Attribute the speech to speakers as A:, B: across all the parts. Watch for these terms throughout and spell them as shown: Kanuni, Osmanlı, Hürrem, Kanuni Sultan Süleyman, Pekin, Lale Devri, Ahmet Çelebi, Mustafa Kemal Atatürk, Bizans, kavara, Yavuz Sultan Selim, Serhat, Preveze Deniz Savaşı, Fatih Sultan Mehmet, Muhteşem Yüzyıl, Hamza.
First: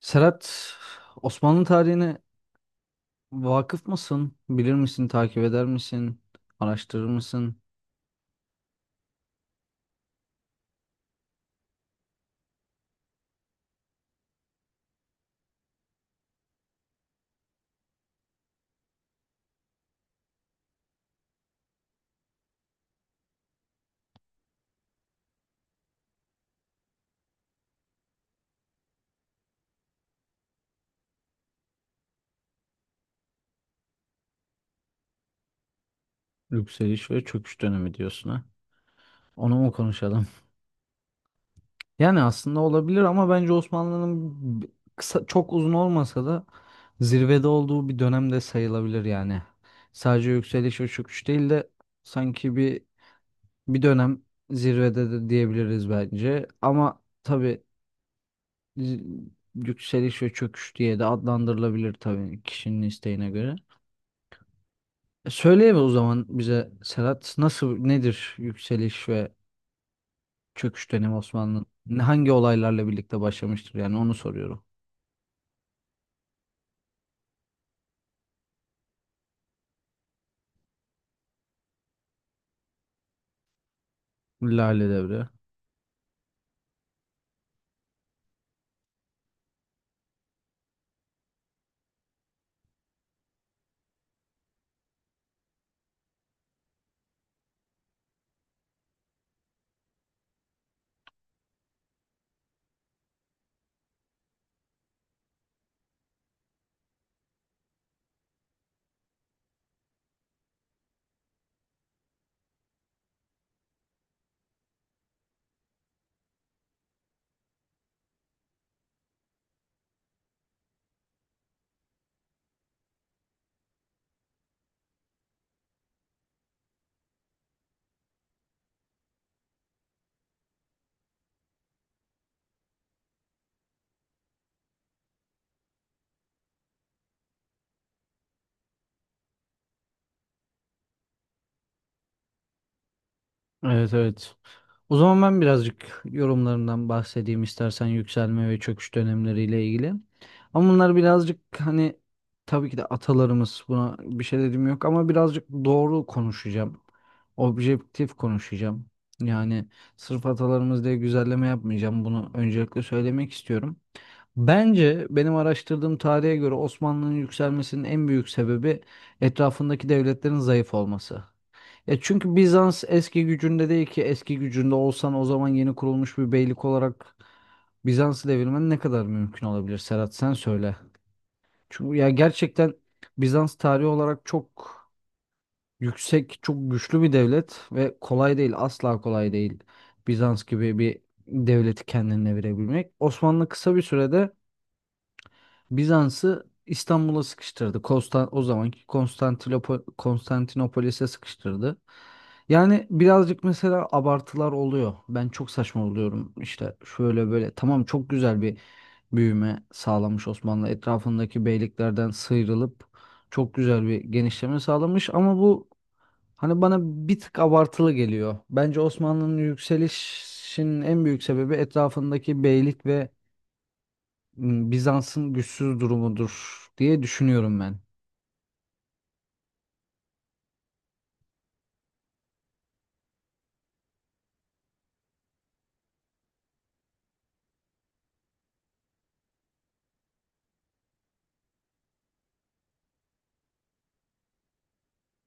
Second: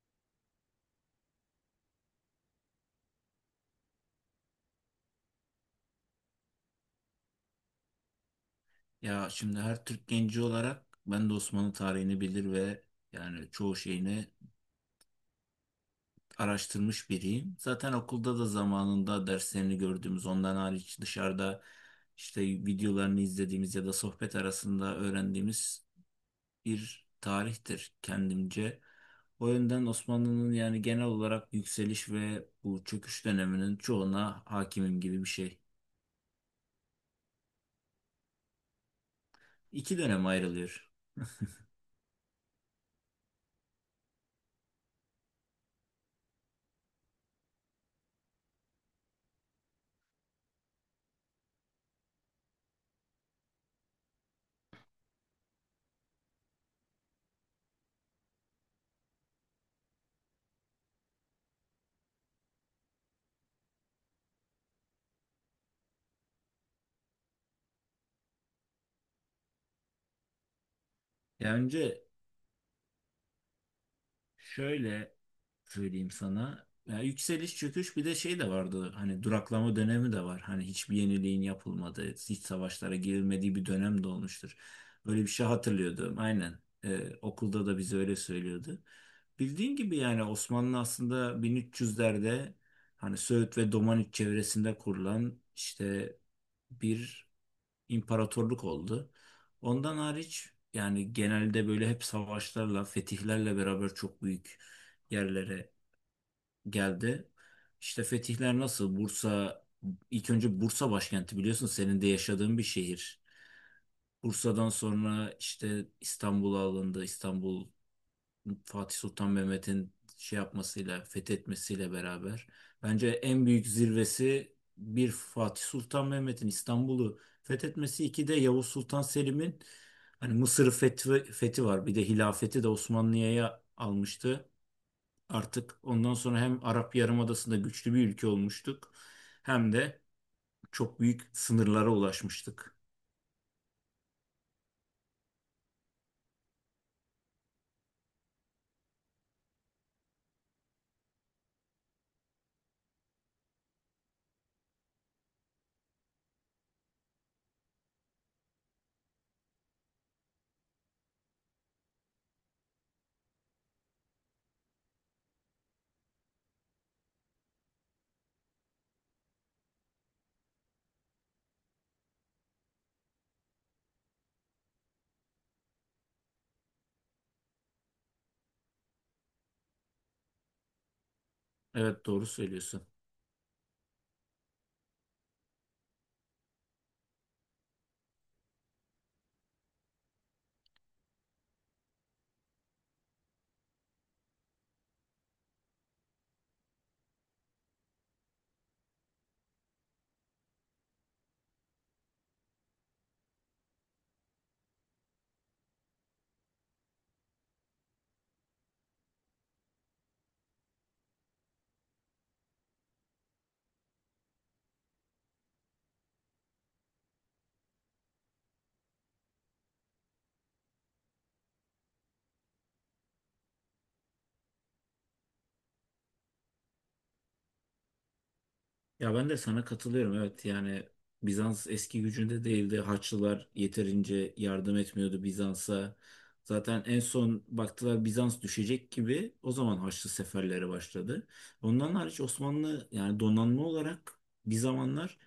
A: Serhat, Osmanlı tarihine vakıf mısın? Bilir misin, takip eder misin? Araştırır mısın?
B: Ya şimdi her Türk genci olarak ben de Osmanlı tarihini bilir ve yani çoğu şeyini araştırmış biriyim. Zaten okulda da zamanında derslerini gördüğümüz ondan hariç dışarıda işte videolarını izlediğimiz ya da sohbet arasında öğrendiğimiz bir tarihtir kendimce. O yönden Osmanlı'nın yani genel olarak yükseliş ve bu çöküş döneminin çoğuna hakimim gibi bir şey.
A: Yükseliş ve çöküş dönemi diyorsun ha. Onu mu
B: İki dönem
A: konuşalım?
B: ayrılıyor.
A: Yani aslında olabilir ama bence Osmanlı'nın b- kısa, çok uzun olmasa da zirvede olduğu bir dönem de sayılabilir yani. Sadece yükseliş ve çöküş değil de sanki bir dönem zirvede de diyebiliriz bence. Ama tabii z- yükseliş ve çöküş diye de adlandırılabilir tabii kişinin isteğine göre. Söyleyeyim o zaman bize Serhat nasıl nedir yükseliş ve çöküş dönemi
B: Ya
A: Osmanlı'nın
B: önce
A: hangi olaylarla birlikte başlamıştır yani onu soruyorum.
B: şöyle söyleyeyim sana. Ya yükseliş çöküş bir de şey de vardı hani duraklama dönemi de var. Hani hiçbir yeniliğin yapılmadığı, hiç savaşlara girilmediği bir dönem de olmuştur.
A: Lale
B: Böyle bir
A: Devri.
B: şey hatırlıyordum aynen. Okulda da bize öyle söylüyordu. Bildiğin gibi yani Osmanlı aslında 1300'lerde hani Söğüt ve Domaniç çevresinde kurulan işte bir imparatorluk oldu. Ondan hariç yani genelde böyle hep savaşlarla, fetihlerle beraber çok büyük yerlere geldi. İşte fetihler nasıl? Bursa ilk önce Bursa başkenti, biliyorsun senin de yaşadığın bir şehir. Bursa'dan sonra işte İstanbul'a alındı. İstanbul Fatih Sultan Mehmet'in şey yapmasıyla, fethetmesiyle beraber. Bence en büyük zirvesi bir Fatih Sultan Mehmet'in İstanbul'u fethetmesi, iki de Yavuz Sultan Selim'in hani Mısır'ı fethi var. Bir de hilafeti de Osmanlı'ya almıştı. Artık ondan sonra hem Arap Yarımadası'nda güçlü bir ülke olmuştuk hem de çok büyük sınırlara ulaşmıştık.
A: Evet, evet. O zaman ben birazcık yorumlarından bahsedeyim istersen yükselme ve çöküş dönemleriyle ilgili. Ama bunlar birazcık hani tabii ki de atalarımız buna bir şey dediğim yok ama birazcık doğru konuşacağım. Objektif konuşacağım. Yani sırf atalarımız diye güzelleme yapmayacağım. Bunu öncelikle söylemek istiyorum. Bence benim araştırdığım tarihe göre Osmanlı'nın yükselmesinin en büyük sebebi etrafındaki devletlerin zayıf olması. Ya çünkü Bizans eski gücünde değil ki eski gücünde olsan o zaman yeni kurulmuş bir beylik olarak Bizans'ı devirmen ne kadar mümkün olabilir Serhat sen söyle. Çünkü
B: Evet,
A: ya
B: doğru
A: gerçekten
B: söylüyorsun.
A: Bizans tarihi olarak çok yüksek, çok güçlü bir devlet ve kolay değil, asla kolay değil Bizans gibi bir devleti kendine verebilmek. Osmanlı kısa bir sürede Bizans'ı İstanbul'a sıkıştırdı. Konstan o zamanki Konstantinopolis'e sıkıştırdı. Yani birazcık mesela abartılar oluyor. Ben çok saçma oluyorum. İşte şöyle böyle. Tamam çok güzel bir büyüme sağlamış Osmanlı. Etrafındaki beyliklerden sıyrılıp çok güzel bir genişleme sağlamış ama bu hani bana bir tık abartılı geliyor. Bence Osmanlı'nın yükselişinin en büyük sebebi etrafındaki beylik ve Bizans'ın güçsüz durumudur diye düşünüyorum ben.
B: Ya ben de sana katılıyorum. Evet, yani Bizans eski gücünde değildi. Haçlılar yeterince yardım etmiyordu Bizans'a. Zaten en son baktılar Bizans düşecek gibi, o zaman Haçlı seferleri başladı. Ondan hariç Osmanlı yani donanma olarak bir zamanlar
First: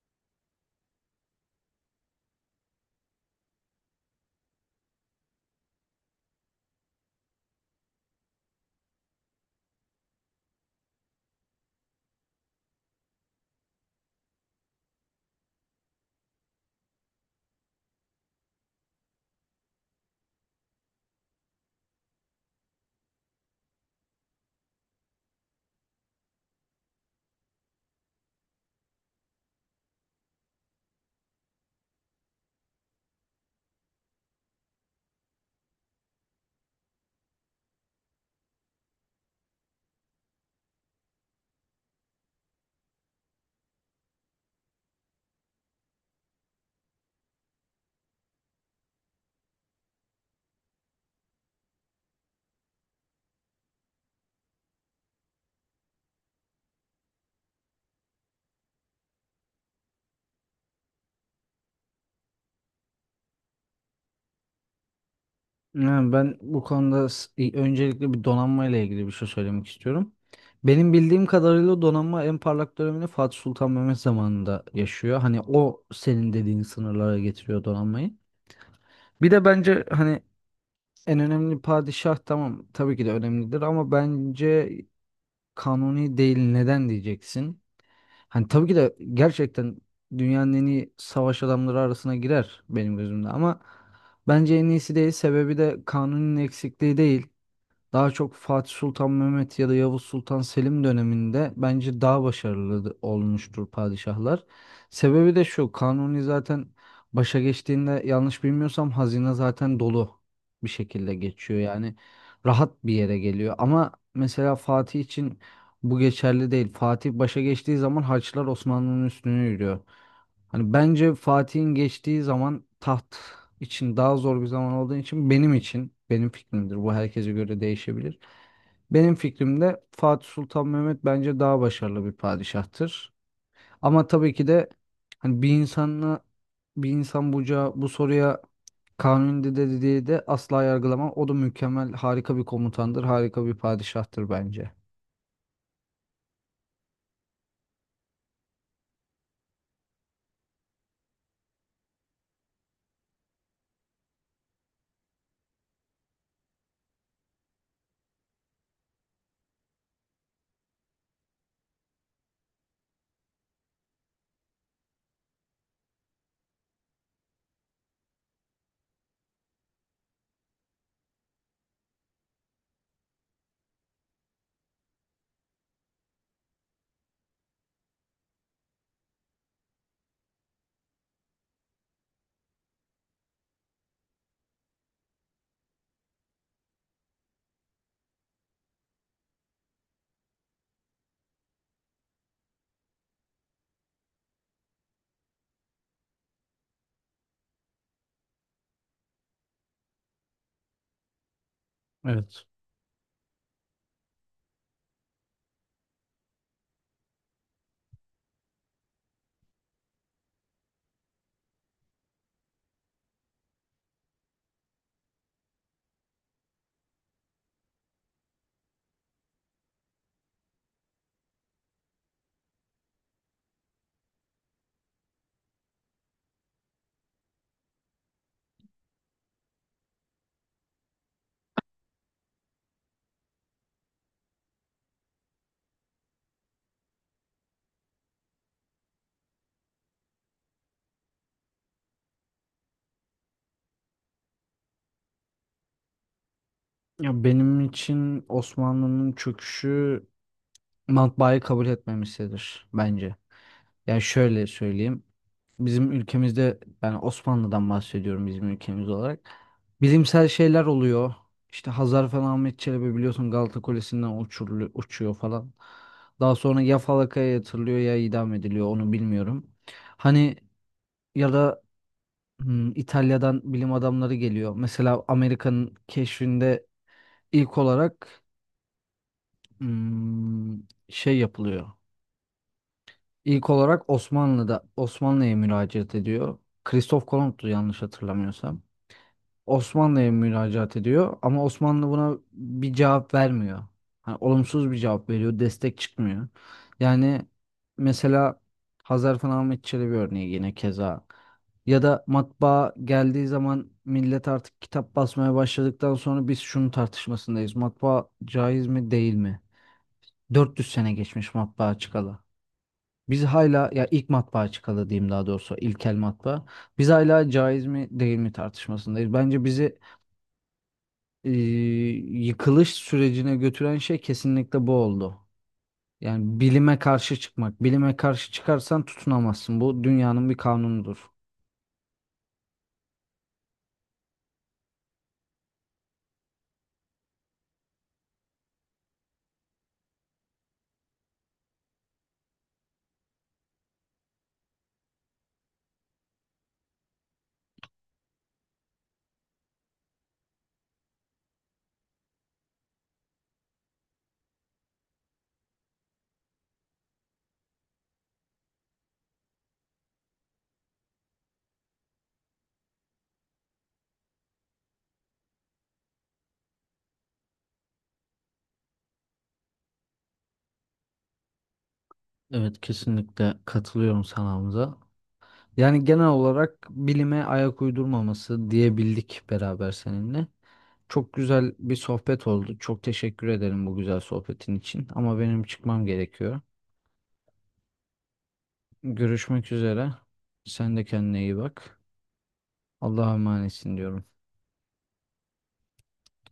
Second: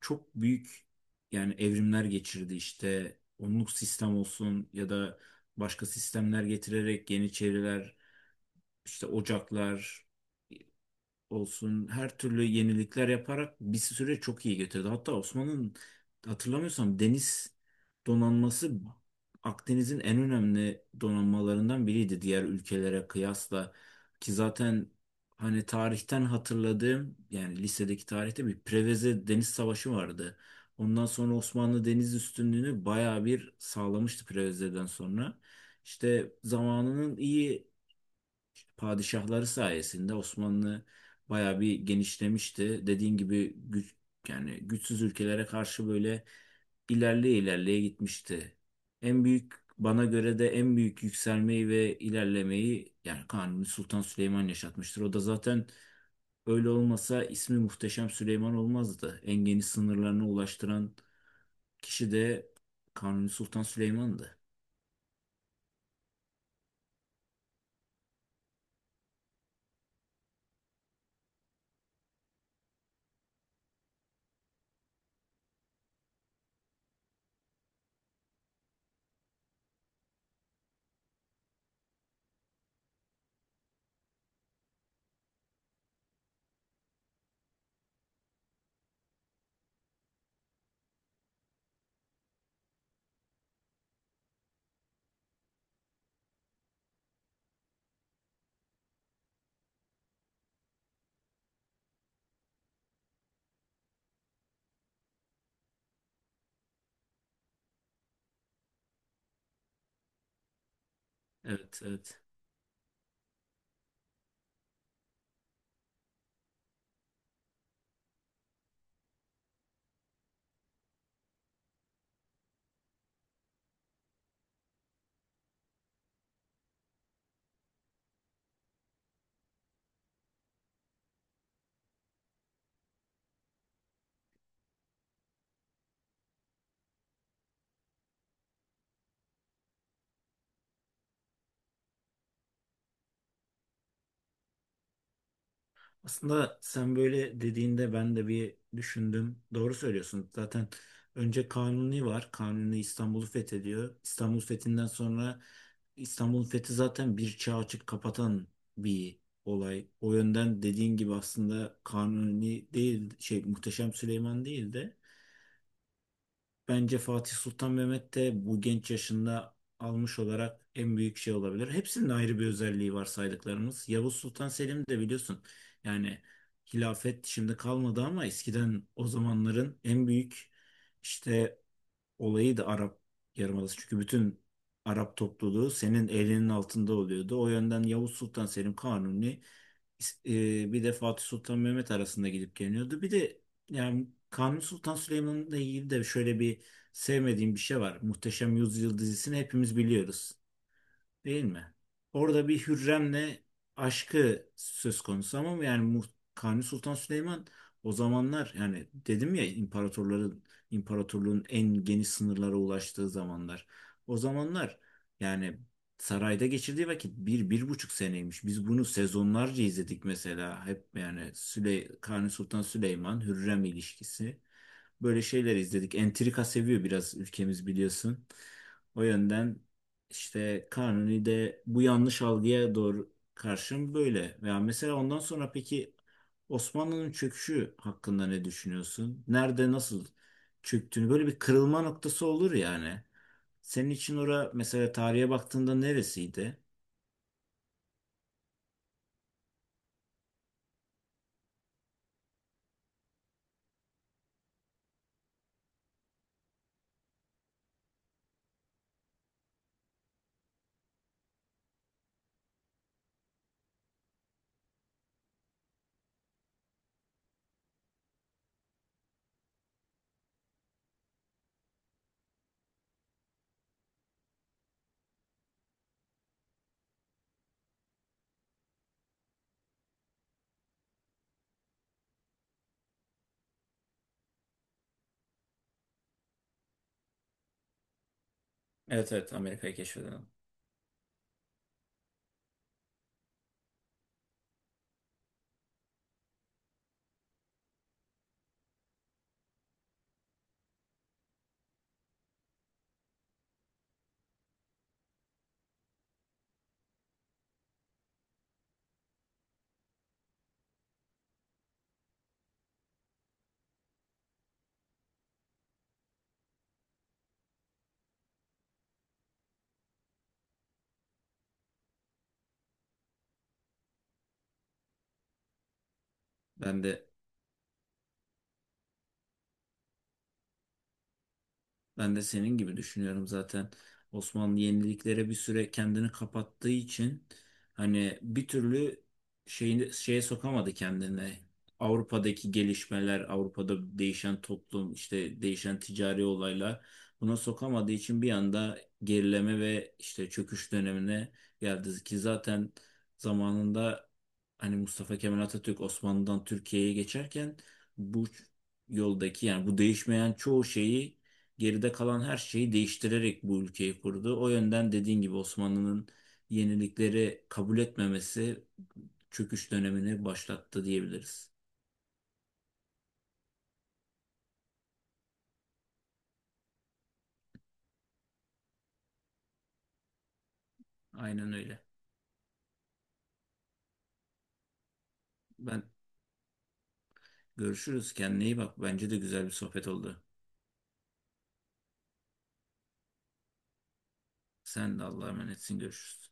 B: çok büyük yani evrimler geçirdi işte. Onluk sistem olsun ya da başka sistemler getirerek Yeniçeriler, işte Ocaklar olsun her türlü yenilikler yaparak bir süre çok iyi götürdü. Hatta Osman'ın hatırlamıyorsam deniz donanması Akdeniz'in en önemli donanmalarından biriydi diğer ülkelere kıyasla ki zaten hani tarihten hatırladığım yani lisedeki tarihte bir Preveze Deniz Savaşı vardı. Ondan sonra Osmanlı deniz üstünlüğünü bayağı bir sağlamıştı Preveze'den sonra. İşte zamanının iyi padişahları sayesinde Osmanlı bayağı bir genişlemişti. Dediğin gibi güç yani güçsüz ülkelere karşı böyle ilerleye ilerleye gitmişti. En büyük bana göre de en büyük yükselmeyi ve ilerlemeyi yani Kanuni Sultan Süleyman yaşatmıştır. O da zaten öyle olmasa ismi Muhteşem Süleyman olmazdı. En geniş sınırlarına ulaştıran kişi de Kanuni Sultan Süleyman'dı.
A: Yani ben bu konuda öncelikle bir donanma ile ilgili bir şey söylemek istiyorum. Benim bildiğim kadarıyla donanma en parlak dönemini Fatih Sultan Mehmet zamanında yaşıyor. Hani o senin dediğin sınırlara getiriyor donanmayı. Bir de bence hani en önemli padişah tamam tabii ki de önemlidir ama bence kanuni değil neden diyeceksin? Hani tabii ki de gerçekten dünyanın en iyi savaş adamları arasına girer benim gözümde ama bence en iyisi değil sebebi de kanunun eksikliği değil. Daha çok Fatih Sultan Mehmet ya da Yavuz Sultan Selim döneminde bence daha başarılı olmuştur padişahlar. Sebebi de şu, Kanuni zaten başa geçtiğinde yanlış bilmiyorsam hazine zaten dolu bir şekilde geçiyor.
B: Evet,
A: Yani
B: evet.
A: rahat bir yere geliyor. Ama mesela Fatih için bu geçerli değil. Fatih başa geçtiği zaman harçlar Osmanlı'nın üstüne yürüyor. Hani bence Fatih'in geçtiği zaman taht için daha zor bir zaman olduğu için benim için benim fikrimdir. Bu herkese göre değişebilir. Benim fikrimde Fatih Sultan Mehmet bence daha başarılı bir padişahtır. Ama tabii ki de hani bir insanla bir insan buca bu soruya Kanuni'de de dediği de asla yargılamam. O da mükemmel, harika bir komutandır, harika bir padişahtır bence.
B: Aslında sen böyle dediğinde ben de bir düşündüm. Doğru söylüyorsun. Zaten önce Kanuni var. Kanuni İstanbul'u fethediyor. İstanbul fethinden sonra İstanbul'un fethi zaten bir çağ açıp kapatan bir olay. O yönden dediğin gibi aslında Kanuni değil şey Muhteşem Süleyman değil de bence Fatih Sultan Mehmet de bu genç yaşında almış olarak en büyük şey olabilir. Hepsinin ayrı bir özelliği var saydıklarımız. Yavuz Sultan Selim de biliyorsun yani hilafet şimdi kalmadı ama eskiden o zamanların en büyük işte olayı da Arap Yarımadası. Çünkü bütün Arap topluluğu senin elinin altında oluyordu. O yönden Yavuz Sultan Selim Kanuni bir de Fatih Sultan Mehmet arasında gidip geliyordu. Bir de yani Kanuni Sultan Süleyman'la ilgili de şöyle bir sevmediğim bir şey var. Muhteşem Yüzyıl dizisini hepimiz biliyoruz. Değil mi?
A: Evet.
B: Orada bir Hürrem'le aşkı söz konusu ama yani Kanuni Sultan Süleyman o zamanlar yani dedim ya imparatorluğun en geniş sınırlara ulaştığı zamanlar. O zamanlar yani sarayda geçirdiği vakit bir, bir buçuk seneymiş. Biz bunu sezonlarca izledik mesela. Hep yani Kanuni Sultan Süleyman, Hürrem ilişkisi. Böyle şeyler izledik. Entrika seviyor biraz ülkemiz, biliyorsun. O yönden işte Kanuni de bu yanlış algıya doğru karşım böyle. Veya mesela ondan sonra peki Osmanlı'nın çöküşü hakkında ne düşünüyorsun? Nerede nasıl çöktüğünü böyle bir kırılma noktası olur yani. Senin için ora mesela tarihe baktığında neresiydi?
A: Ya benim için Osmanlı'nın çöküşü matbaayı kabul etmemiştir bence. Yani şöyle söyleyeyim. Bizim ülkemizde yani Osmanlı'dan bahsediyorum bizim ülkemiz olarak. Bilimsel şeyler oluyor. İşte Hazar falan Ahmet Çelebi biliyorsun Galata Kulesi'nden uçuyor falan. Daha sonra ya falakaya yatırılıyor ya idam ediliyor onu bilmiyorum. Hani ya da İtalya'dan bilim adamları geliyor. Mesela Amerika'nın keşfinde ilk olarak hmm, şey yapılıyor. İlk olarak Osmanlı'da Osmanlı'ya müracaat ediyor. Kristof Kolomb'tu yanlış hatırlamıyorsam.
B: Evet, evet, Amerika'yı
A: Osmanlı'ya
B: keşfedelim.
A: müracaat ediyor ama Osmanlı buna bir cevap vermiyor. Hani olumsuz bir cevap veriyor, destek çıkmıyor. Yani mesela Hazarfın Ahmet Çelebi örneği yine keza. Ya da matbaa geldiği zaman millet artık kitap basmaya başladıktan sonra biz şunun tartışmasındayız. Matbaa caiz mi değil mi? 400 sene geçmiş matbaa çıkalı. Biz hala ya ilk matbaa çıkalı diyeyim daha doğrusu ilkel matbaa. Biz hala caiz mi değil mi tartışmasındayız. Bence bizi e, yıkılış sürecine götüren şey kesinlikle bu oldu. Yani bilime
B: Ben de
A: karşı çıkmak. Bilime karşı çıkarsan tutunamazsın. Bu dünyanın bir kanunudur.
B: Ben de senin gibi düşünüyorum zaten. Osmanlı yeniliklere bir süre kendini kapattığı için hani bir türlü şeyini şeye sokamadı kendini. Avrupa'daki gelişmeler, Avrupa'da değişen toplum, işte değişen ticari olaylar buna sokamadığı için bir anda gerileme ve işte çöküş dönemine geldi ki zaten zamanında hani Mustafa Kemal Atatürk Osmanlı'dan Türkiye'ye geçerken bu yoldaki yani bu değişmeyen çoğu şeyi geride kalan her şeyi değiştirerek bu ülkeyi kurdu. O yönden dediğin gibi Osmanlı'nın yenilikleri kabul etmemesi çöküş dönemini başlattı diyebiliriz.
A: Evet kesinlikle katılıyorum sana Hamza. Yani genel olarak bilime ayak uydurmaması diyebildik beraber seninle. Çok
B: Aynen
A: güzel bir
B: öyle.
A: sohbet oldu. Çok teşekkür ederim bu güzel sohbetin için. Ama benim
B: Ben
A: çıkmam gerekiyor.
B: görüşürüz. Kendine iyi bak. Bence de güzel bir
A: Görüşmek
B: sohbet
A: üzere.
B: oldu.
A: Sen de kendine iyi bak. Allah'a emanetsin diyorum.
B: Sen de Allah'a emanetsin. Görüşürüz.